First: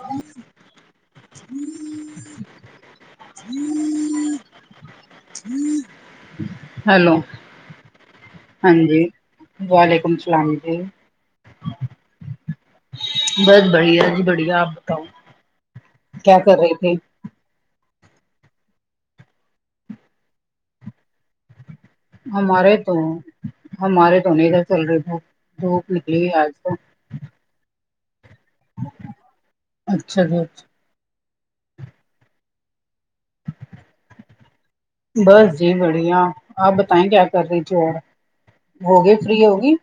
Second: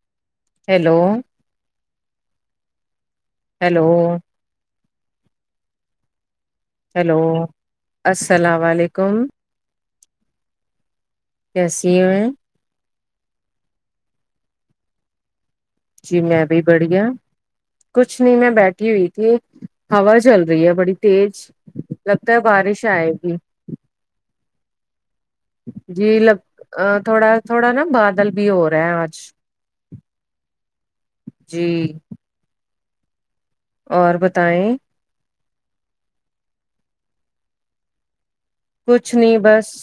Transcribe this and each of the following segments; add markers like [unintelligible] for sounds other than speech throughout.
ہ hello hello [inaudible] hello السلام ہاں جی علیکم وعلیکم السلام جی کیسی ہے بس بڑھیا جی بڑھیا آپ بتاؤ جی کیا میں کر بھی رہی تھی بڑھیا کچھ نہیں میں بیٹھی ہوئی تھی ہوا چل رہی ہے بڑی تیز لگتا ہے ہمارے بارش تو آئے گی ہمارے تو نہیں ادھر چل رہے تھے جی لب تھوڑا تھوڑا نا بادل بھی ہو رہا ہے آج اچھا جی اچھا جی اور بتائیں بس جی بڑھیا آپ بتائیں کیا کر رہی تھی اور ہوگی کچھ نہیں فری بس ہوگی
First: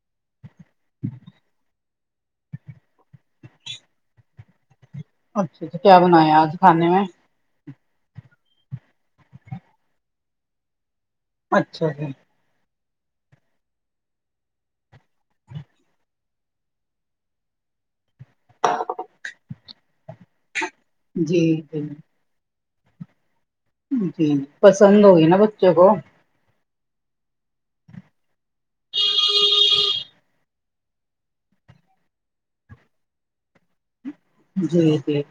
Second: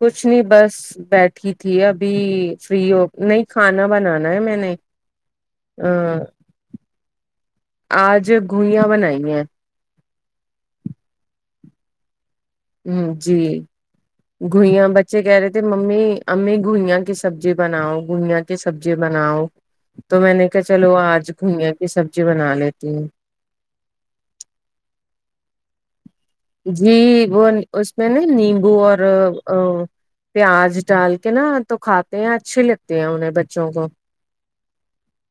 کچھ نہیں بس بیٹھی تھی ابھی فری ہو نہیں کھانا بنانا ہے میں نے اچھا اچھا کیا بنایا آج کھانے میں آج گوئیاں بنائی ہیں اچھا جی ہمم جی گوئیاں بچے کہہ رہے تھ ممی امی گوئیاں کی سبزی بناؤ گوئیاں کی سبزی بناؤ تو میں نے کہا چلو آج جی گوئیاں کی جی سبزی بنا لے تے ہے جی پسند ہوگی نا بچوں کو جی وہ اس میں نہیں نیمبو اور پیاز ڈال کے نا تو کھاتے ہیں اچھی لگتی ہے انہیں بچوں کو جی جی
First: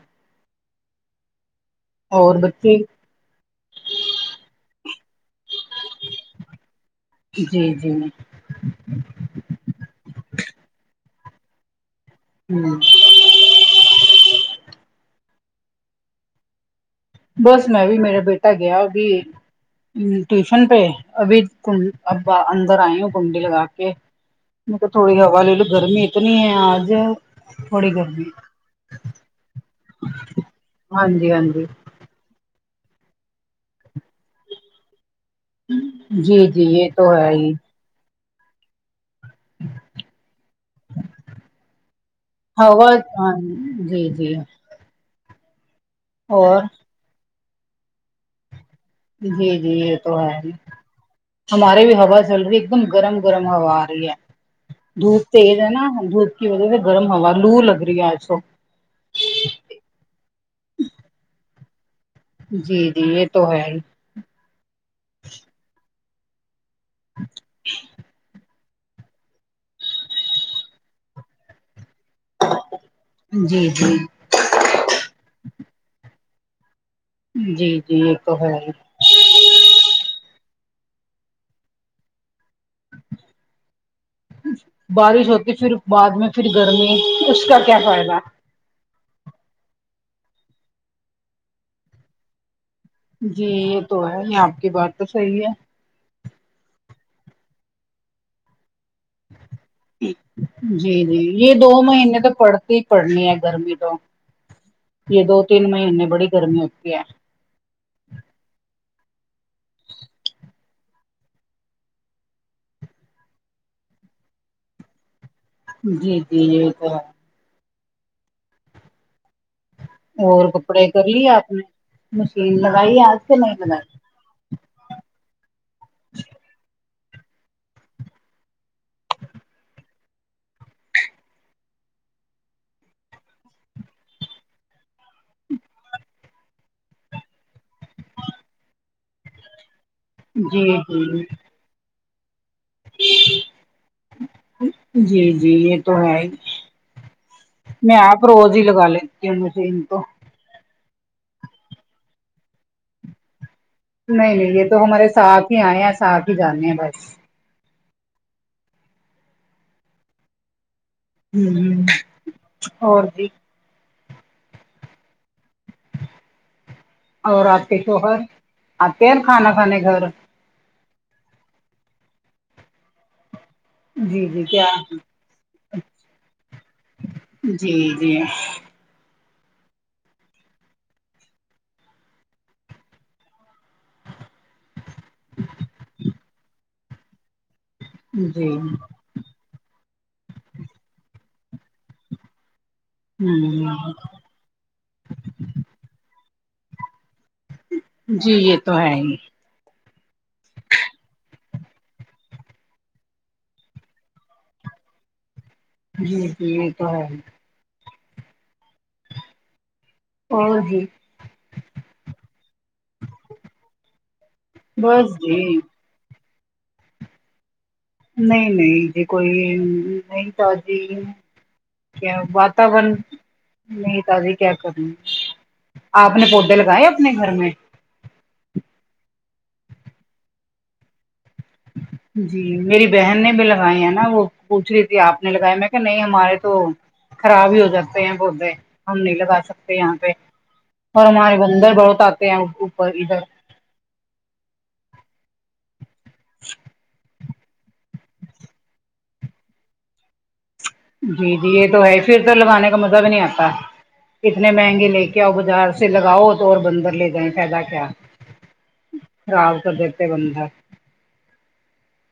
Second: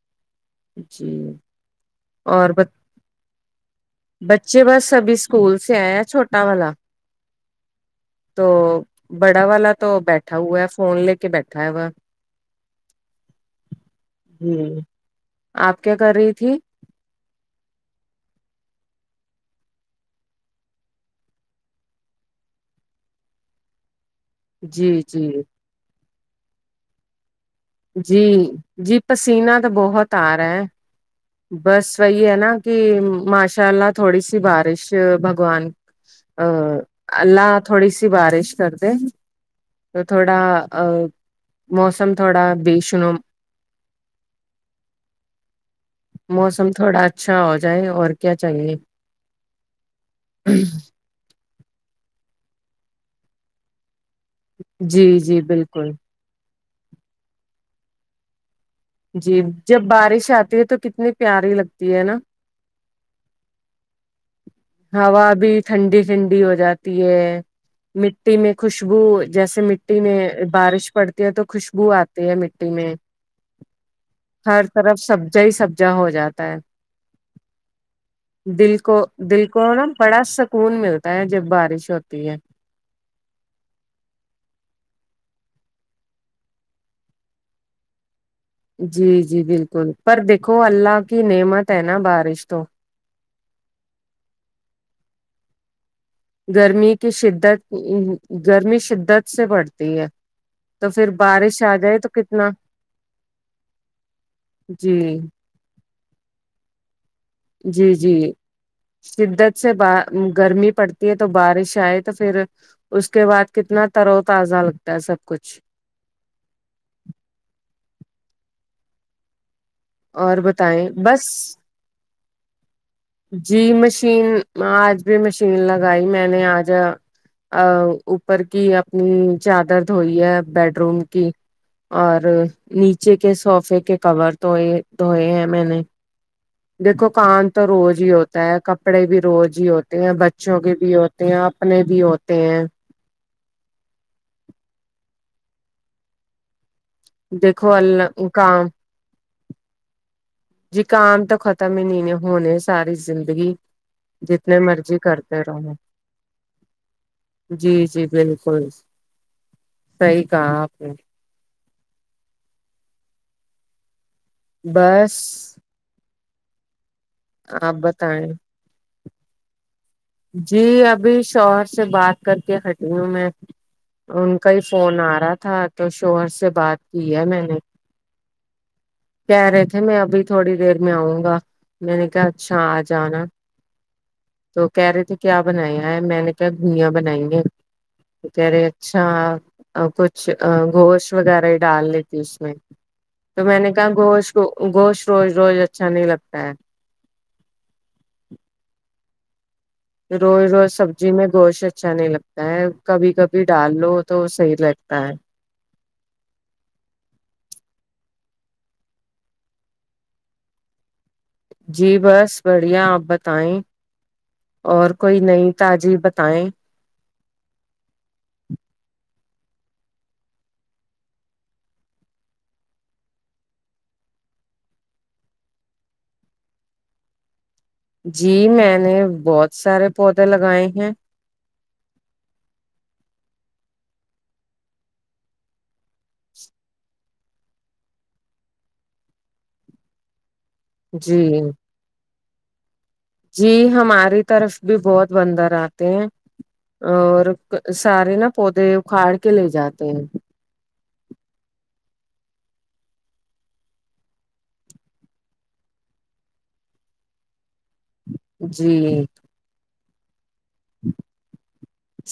جی اور بچے بچے بس سبھی اسکول سے آئے ہیں چھوٹا والا جی جی تو بڑا والا تو بیٹھا ہوا ہے فون لے کے بیٹھا ہے وہا ہ ہمم آپ کیا کر رہی تھی بس میں بھی میرا بیٹا گیا وہ بھی ٹیوشن پے ابھی کنڑ اب اندر آئی ہوں کنڈی لگا کے میں تو جی تھوڑی جی ہوا لے لو گرمی اتنی ہے آج تھوڑی گرمی جی جی پسیین تو بہت آ رہا ہے ہاں جی ہاں جی بس وہی ہے نا کی ماشاء اللہ تھوڑی سی بارش بگوان آ جی جی یہ تو ہے اللہ ہی تھوڑی سی بارش کر دے تو تھوڑا آ موسم تھوڑا ہوا بیشنم ہاں جی جی اور موسم تھوڑا اچھا ہو جائے اور کیا چاہے جی جی یے تو ہے ہمارے بھی ہوا چل رہی ہے ایک دم گرم گرم ہوا آ رہی ہے جی دھوپ جی تیز ہے نا بالکل دھوپ کی وجہ سے گرم ہوا لو لگ رہی ہے اج تو جی جب بارش آتی ہے تو کتنی پیاری لگتی ہے نا جی جی یہ تو ہے ہی ہوا بھی ٹھنڈی ٹھنڈی ہو جاتی ہے مٹی میں خوشبو جیسے مٹی میں بارش پڑتی ہے تو خوشبو آتی تی ہے مٹی میں جی جی ہر طرف سبزا ہی سبزا ہو جاتا ہے جی جی یہ تو ہے دل کو دل کو نا بڑا سکون ملتا ہے جب بارش ہوتی ہے بارش ہوتی پھر بعد میں پھر گرمی اس کا کیا فائدہ جی جی بالکل پر دیکھو اللہ کی نعمت ہے نا بارش تو جی یہ تو ہے یہ آپ کی بات تو صحیح ہے گرمی کی شدت گرمی شدت سے پڑتی ہے تو جی پھر جی یہ بارش دو آ جائے تو مہینے کتنا پڑتی ہی پڑنی ہے گرمی تو جی یہ دو تین مہینے بڑی گرمی ہوتی ہے جی جی شدت سے با گرمی پڑتی ہے تو بارش آئے تو پھر اس کے بعد کتنا تر و تازہ لگتا ہے سب کچھ جی جی یہی تو ہے اور کپڑے بتائیں کر لی بس اپ نے مشین لگائی اج سے نہیں جی لگائی مشین آج بھی مشین لگائی میں نے آج ا اوپر کی اپنی چادر دھوئی ہے بیڈ روم کی اور نیچے کے سوفے کے کور دھوئے دھوئے ہیں میں نے دیکھو کام تو روز ہی ہوتا ہے کپڑے بھی روز ہی ہوتے تے ہیں بچوں کے جی بھی جی ہوتے ہیں اپنے بھی ہوتے ہیں جی جی یہ تو ہے ہی دیکھو میں آپ اللہ روز ہی کام لگا لیتی ہوں مشین تو جی کام تو ختم ہی نہیں ہونے ساری زندگی نہیں نہیں جتنے یہ تو مرضی ہمارے کرتے ساتھ ہی رہو آئے ہیں ساتھ ہی جانے ہیں بس جی جی بالکل صحیح کہا آپ نے ہ اور بھی بس اور آپ آپکے شوہر بتائیں آتے ہے کھانا کھانے گھر جی ابھی شوہر سے بات کر کے ہٹی ہوں میں جی ان جی کا ہی کیا فون آ رہا تھا تو شوہر سے بات کی ہے میں نے جی جی کہہ رہے تھے میں ابھی تھوڑی دیر میں آؤں گا میں نے کہا اچھا آ جانا تو کہہ رہے تھے کیا بنایا ہے میں نے کیا گوئیاں بنائی ہیں کہہ جی رہے اچھا کچھ گوشت وغیرہ ہی ڈال لیتی اس میں تو میں نے ہ کہا گوشت کو گوشت روز روز اچھا نہیں لگتا ہے جی یہ تو ہے ہی روز روز سبزی میں گوشت اچھا نہیں لگتا ہے کبھی کبھی ڈال لو تو صحیح لگتا ہے جی جی یہ تو ہے اور جی جی بس بڑھیا آپ بتائیں اور بس کوئی جی نہیں تجی بتائیں نہیں نہیں جی کوئی نہیں تازی کیا واتاورن نہیں تجی کیا کرنی آپ نے پودے لگائے اپنے گھر میں جی میں نے بہت سارے پودے لگائے ہیں جی میری بہن نے بھی لگائی ہے نا وہ پوچھ رہی تھی آپ نے لگائی میں کہ نہیں ہمارے تو خراب ہی ہو جاتے ہیں پودے ہم نہیں لگا سکتے یہاں پہ اور جی ہمارے بندر بہت آتے ہیں اوپر ادھر جی ہماری طرف بھی بہت بندر آتے ہیں اور سارے نا پودے اکھاڑ کے لے جاتے ہیں جی جی یہ تو ہے پھر تو لگانے کا مزہ بھی نہیں آتا اتنے مہنگے لے کے آؤ بازار سے لگاؤ تو اور بندر لے جائیں فائدہ کیا جی خراب کر دیتے بند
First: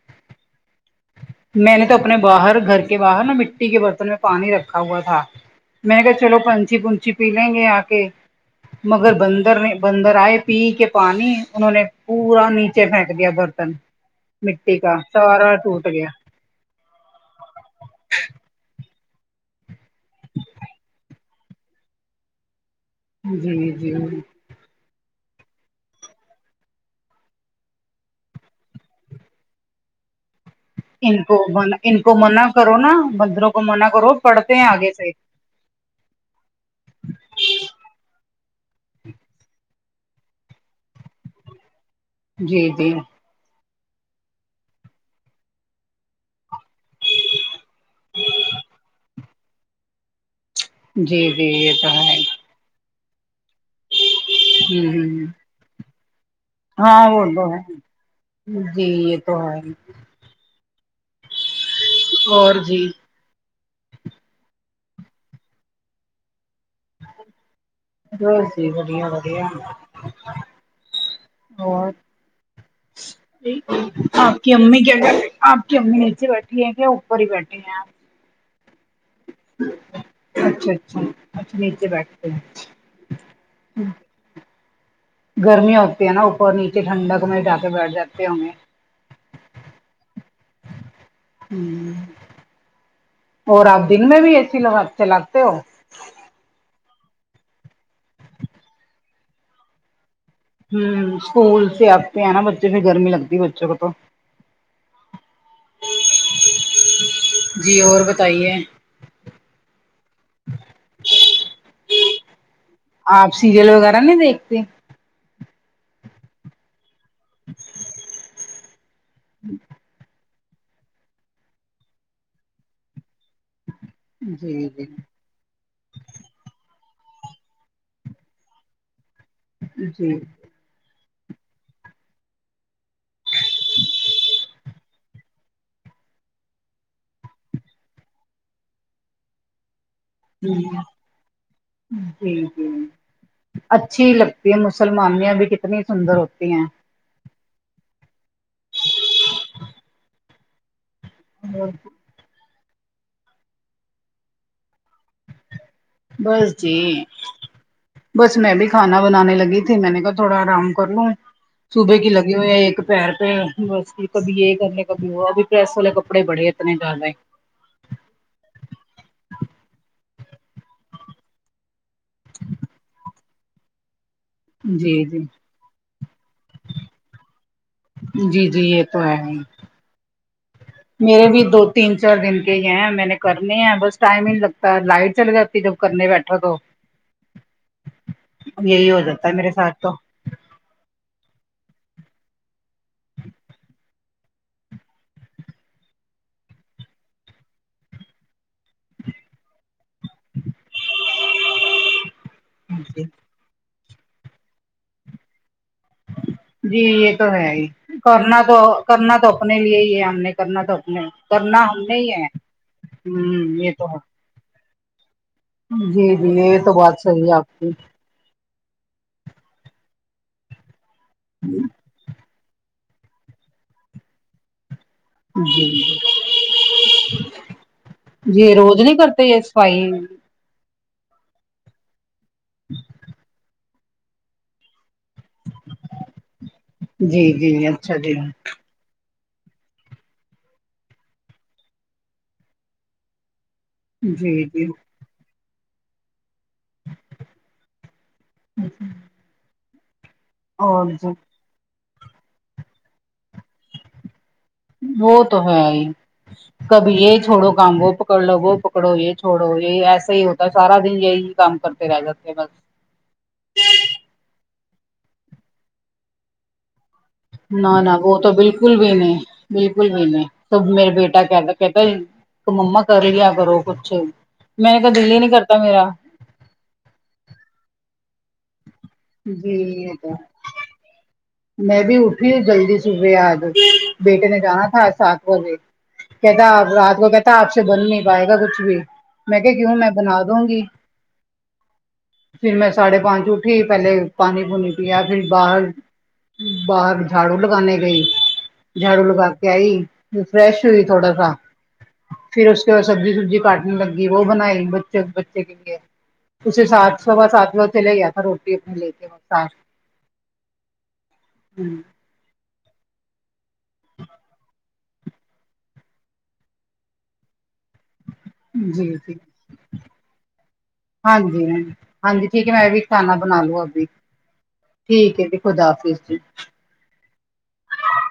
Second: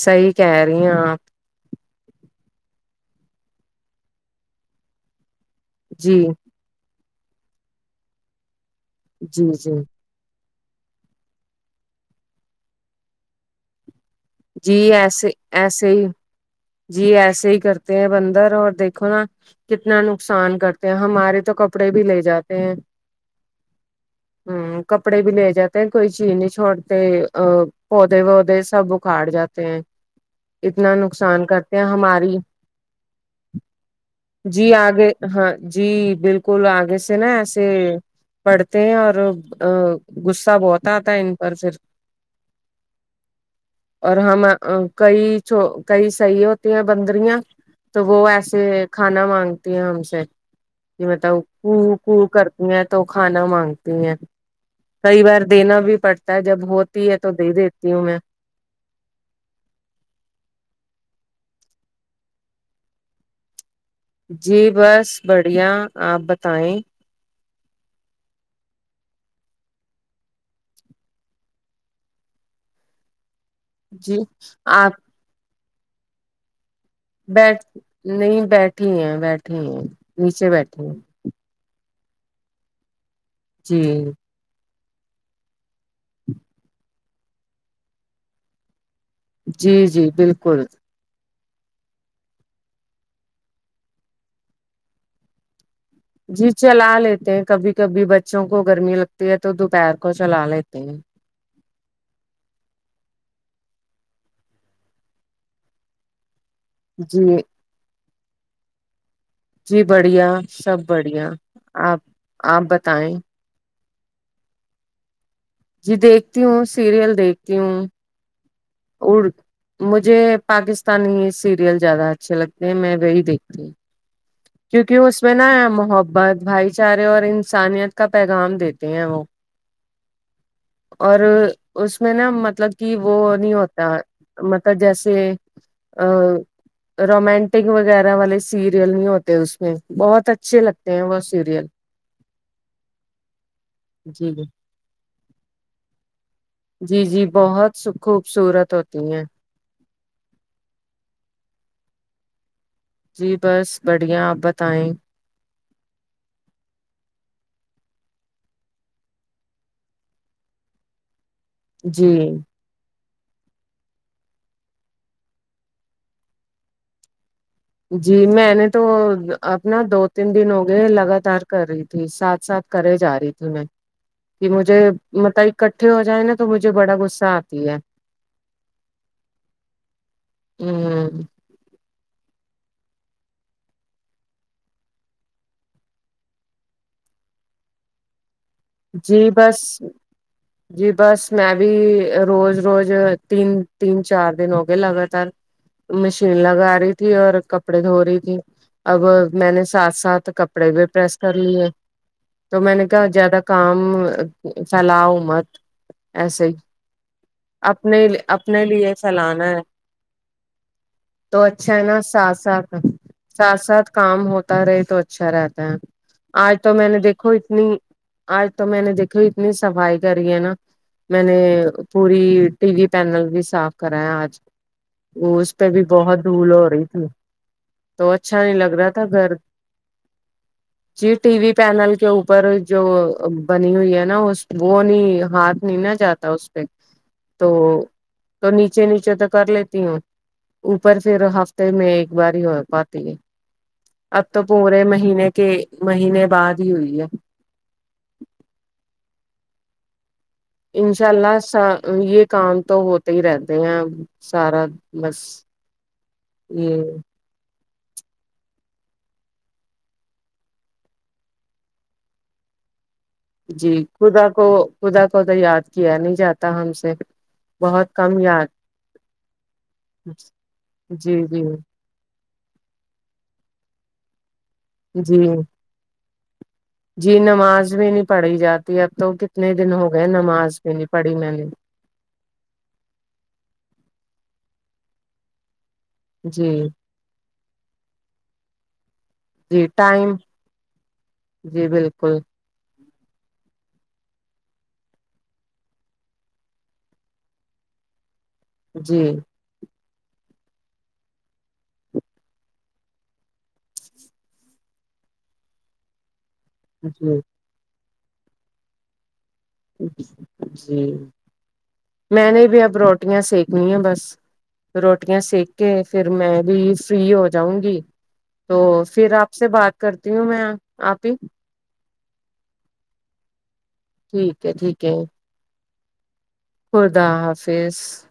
صحیح کہہ رہی ہ آپ میں نے تو اپنے باہر گھر کے باہر نا مٹی کے برتن میں پانی رکھا ہوا تھا میں نے کہ جی چلو پنچھی پنچھی پی لیں گے آ کے مگر جی بندر جی بندر آئے پی کے پانی انہوں نے پورا نیچے پھینک دیا برتن جی مٹی کا ایسے سارا ٹوٹ ایسے ہی گیا جی ایسے ہی کرتے ہیں بندر اور دیکھو نا کتنا نقصان کرتے ہیں ہمارے تو کپڑے بھی لے جاتے ہیں جی جی جیاں ہ کپڑے بھی لے جاتے ہیں کوئی چیز نہیں چھوڑتے ا پودے وودے سب کاٹ جاتے ہیں اتنا ان کو نقصان منع کرتے ہیں ان کو ہماری منع کرو نا بندروں کو منع کرو پڑھتے ہیں جی آگے سے ہاں جی بالکل آگے سے نا ایسے پڑھتے ہیں اور غصہ بہت آتا ہے ان پر پھر جی جی اور ہم کئی چ کئی سیح بندریاں تو وہ ایسے کھانا مانگتی ہیں ہم سے ج جی مطلب جی یہ کو تو کو ہے کر تو کھانا مانگتی ہیں کئی ہ بار دینا بھی پڑتا جب ہوتی ہے تو دے دیتی ہوں میں جی یہ تو ہے اور بھی جی بس بڑھیا آپ بتائیں بس ج بڑیا ودیا اور جی آپ کی امی آپ کیا آپ کی امی نیچے بیٹھی ہے کیا ہی بیٹھی بیٹھ ہیں آپ نہیں بیٹھیے ہیں بیٹے ہیں نیچے اچھا بیٹھے ہیں اچھا اچھا نے بیٹتے ہ جی گرمییا ہوتی ہے نا اوپر نیچے ٹھنڈک میںٹ جا کے بیٹھ جاتے ہے جی جی بالکل اور آپ دن میں بھی اے س لگا چ لاتے ہو جی چلا لیتے ہیں کبھی کبھی بچوں کو گرمی لگتی ہے تو دوپہر کو کچ چلا لے ہوں اسکول سے آتے ہیں نا بچے پھر گرمی لگتی ہے بچوں کو تو جی جی اور بتائیے جی بڑھیا سب بڑھیا آپ آپ بتائیں آپ سیریل وغیرہ نہیں دیکتے جی دیکھتی ہوں سیریل دیکھتی ہوں د مجھے پاکستانی سیریل زیادہ اچھے لگتے ہیں میں وہی دیکھتی ہوں جی کیونکہ جی اس میں نا ہے محبت بھائی چارے اور انسانیت کا پیغام دیتے ہیں وہ جی اور اس میں نا مطلب کہ وہ نہیں ہوتا مطلب جیسے ا رومانٹک وغیرہ والے سیریل نہیں ہوتے اس میں بہت جی اچھے لگتے ہیں وہ سیریل جی جی اچھی جی لگتی ہے مجھے مسلمانیاں بھی کتنی سندر ہوتی ہیں جی جی بہت سو خوبصورت ہوتی ہیں ہ [unintelligible] جی بس بڑھیا آپ بتائیں بس جی بس میں بھی کھانا بنانے لگی تھی میں نے کہا تھوڑا آرام کر لوں صبح کی جی لگی ہوئی ہے ایک پیر پہ بس کبھی یہ کرنے کبھی وہ ابھی پریس والے کپڑے بڑے اتنے جیادہ ہے جی میں نے تو اپنا دو تین دن ہو گئے لگاتار کر رہی تھی ساتھ ساتھ کرے جا رہی تھی میں کہ مجھے جی جی مطلب اکٹھے ہو جائے نا تو مجھے بڑا غصہ آتی ہے جی یہ تو ہے ہ میرے بھی دو تین چار دن کے ہی ہیں میں نے کرنے ہیں بس ٹائم ہی نہیں لگتا لائٹ چلی جاتی جب کرنے بیٹھو تو یہی ہو جاتا جی ہے میرے بس ساتھ تو جی بس میں بھی روز روز تین تین چار دن ہو گئے لگاتار مشین لگا رہی تھی اور کپڑے دھو رہی تھی اب میں نے ساتھ ساتھ کپڑے بھی پریس کر لیے تو میں نے کہا جیادہ کام فیلاؤ مت ایسے ہی جی یہ تو ہے ہی اپنے کرنا تو اپنے لیے کرنا تو پھیلانا اپنے لیے ہی ہے ہم نے کرنا تو اپنے تو کرنا اچھا ہم ہے نا نے ہی ساتھ ساتھ ساتھ ہوں یہ تو ساتھ ہے کام ہوتا رہے تو اچھا رہ تا ہے جی جی آج یہ تو میں نے بات صحیح دیکھو ہے آپ اتنی کی آج تو میں نے دیکھا اتنی صفائی کری ہے نا میں نے پوری ٹی وی پینل بھی صاف کرا ہے آج اس پہ بھی جی بہت دھول ہو رہی تھی تو اچھا نہیں جی لگ روز رہا تھا کرتے گھر یہ صفائی جی ٹی وی پینل کے اوپر جو بنی ہوئی ہے نا اس وہ نہیں ہاتھ نہیں نہ جاتا اس پہ جی تو جی اچھا جی تو نیچے نیچے تو کر لیتی ہوں اوپر پھر ہفتے میں ایک بار ہی ہو پاتی ہے اب تو جی جی پورے مہینے کے مہینے بعد ہی ہوئی ہے اچھا [unintelligible] انشاء اللہ سا یہ کام تو ہوتے ہی رہتا سارا بس وہ تو ہے ہی یہ چھوڑو کام وہ پکڑ لو وہ پکڑو یہ چھوڑو یہ ایسا ہی ہوتا ہے سارا دن یہی کام کرتے رہ جاتے ہیں بس جی خدا کو خدا کو تو یاد کیا نہیں جاتا ہم سے نہ نہ بہت وہ کم تو یاد بالکل بھی نہیں بالکل بھی نہیں سب میرا جی بیٹا جی کہتا کہتا مما کر لیا کرو کچھ میں نے کا دل جی ہی نہیں کرتا میرا جی نماز بھی نہیں پڑھی جاتی اب تو کتنے جی دن ہو یہ گئے تو نماز بھی نہیں پڑھی میں نے میں بھی اٹھی ہوں جلدی صبح آج بیٹے نے جانا تھا آج سات بجے کہتا جی آپ رات کو کہتا آپ سے بن نہیں پائے گا کچھ بھی میں کہ جی کیوں میں ٹائم بنا دوں گی جی بالکل پھر میں ساڑھے پانچ اٹھی پہلے پانی پونی پیا پھر باہر باہر جھاڑو لگانے گئی جی جھاڑو لگا کے ائی یہ فریش ہوئی تھوڑا سا پھر اس کے بعد سبجی ببجی کاٹنے لگ گی وہ بنائی بچ بچے کے لیے اسے سات جی سوا سات بجے چلے گیا تھا روٹی اپنے لے کے سات جی ہمم میں نے بھی اب روٹیاں سیکنی ہیں بس روٹیا سیک کے پھر میں بھی فری ہو جاؤں گی تو جی پھر جی آپ سے بات کرتی ہوں میں آپپی ہوں ہاں جی ٹھیک ہے میں ابھی کھانا بنا لو ابھی ٹھیک ہے جی خدا حافظ جی خدا حافظ